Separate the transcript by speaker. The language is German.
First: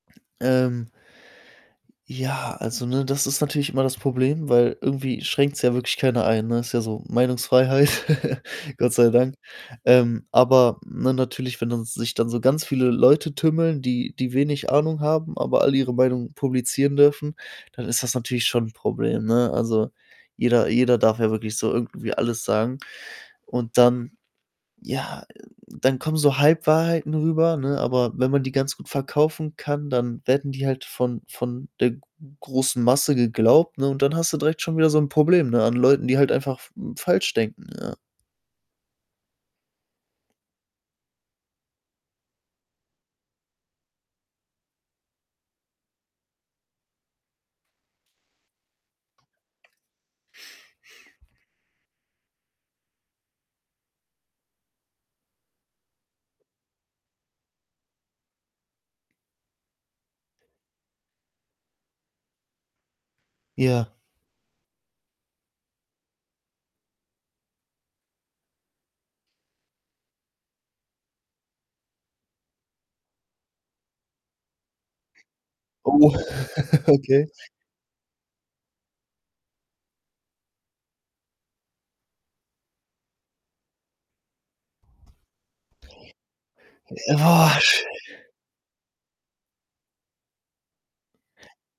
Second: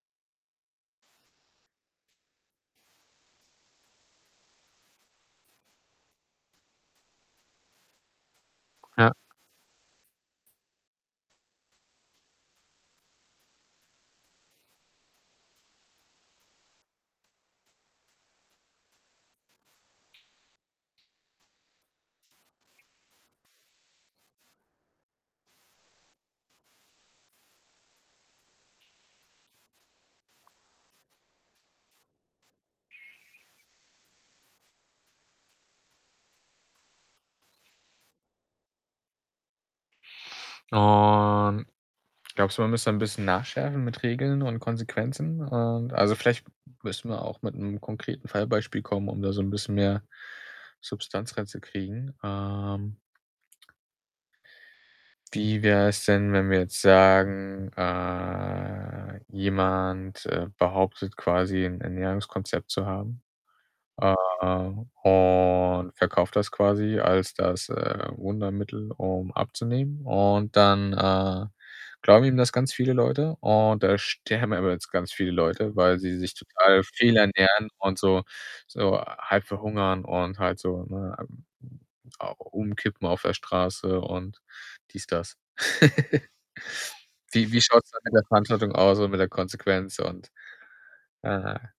Speaker 1: Ähm ja, also, ne, das ist natürlich immer das Problem, weil irgendwie schränkt's ja wirklich keiner ein, ne, ist ja so Meinungsfreiheit, Gott sei
Speaker 2: Ja.
Speaker 1: Dank. Ähm, aber, ne, natürlich, wenn dann sich dann so ganz viele Leute tümmeln, die die wenig Ahnung haben, aber alle ihre Meinung publizieren dürfen, dann ist das natürlich schon 'n Problem, ne? Also, jeder jeder darf ja wirklich so irgendwie alles sagen und dann ja, äh, dann kommen so Halbwahrheiten rüber, ne? Aber wenn man die ganz gut verkaufen kann, dann werden die halt von von der g großen Masse geglaubt, ne, und dann hast du direkt schon wieder so 'n Problem, ne, an Leuten, die halt einfach f falsch denken, ja.
Speaker 2: Und, glaubst du, man muss da 'n bisschen nachschärfen mit Regeln und Konsequenzen, und also, vielleicht müssen wir auch mit 'nem konkreten Fallbeispiel kommen, um da so 'n bisschen mehr Substanz reinzukriegen. Ähm wie wär's denn, wenn wir jetzt sagen, äh, jemand, äh, behauptet quasi, 'n Ernährungskonzept zu haben,
Speaker 1: Ja.
Speaker 2: äh, und verkauft das quasi als das, äh, Wundermittel, um abzunehmen und dann, äh, glauben ihm das ganz viele Leute, und da sterben aber jetzt ganz viele Leute, weil
Speaker 1: Oh,
Speaker 2: sie sich total
Speaker 1: okay.
Speaker 2: fehlernähren und so so halb verhungern und halt so, ne, hm hm, au umkippen auf der Straße und dies, das. Wie wie
Speaker 1: Oh,
Speaker 2: schaut's da mit der
Speaker 1: [unintelligible]
Speaker 2: Verantwortung aus und mit der Konsequenz und naja.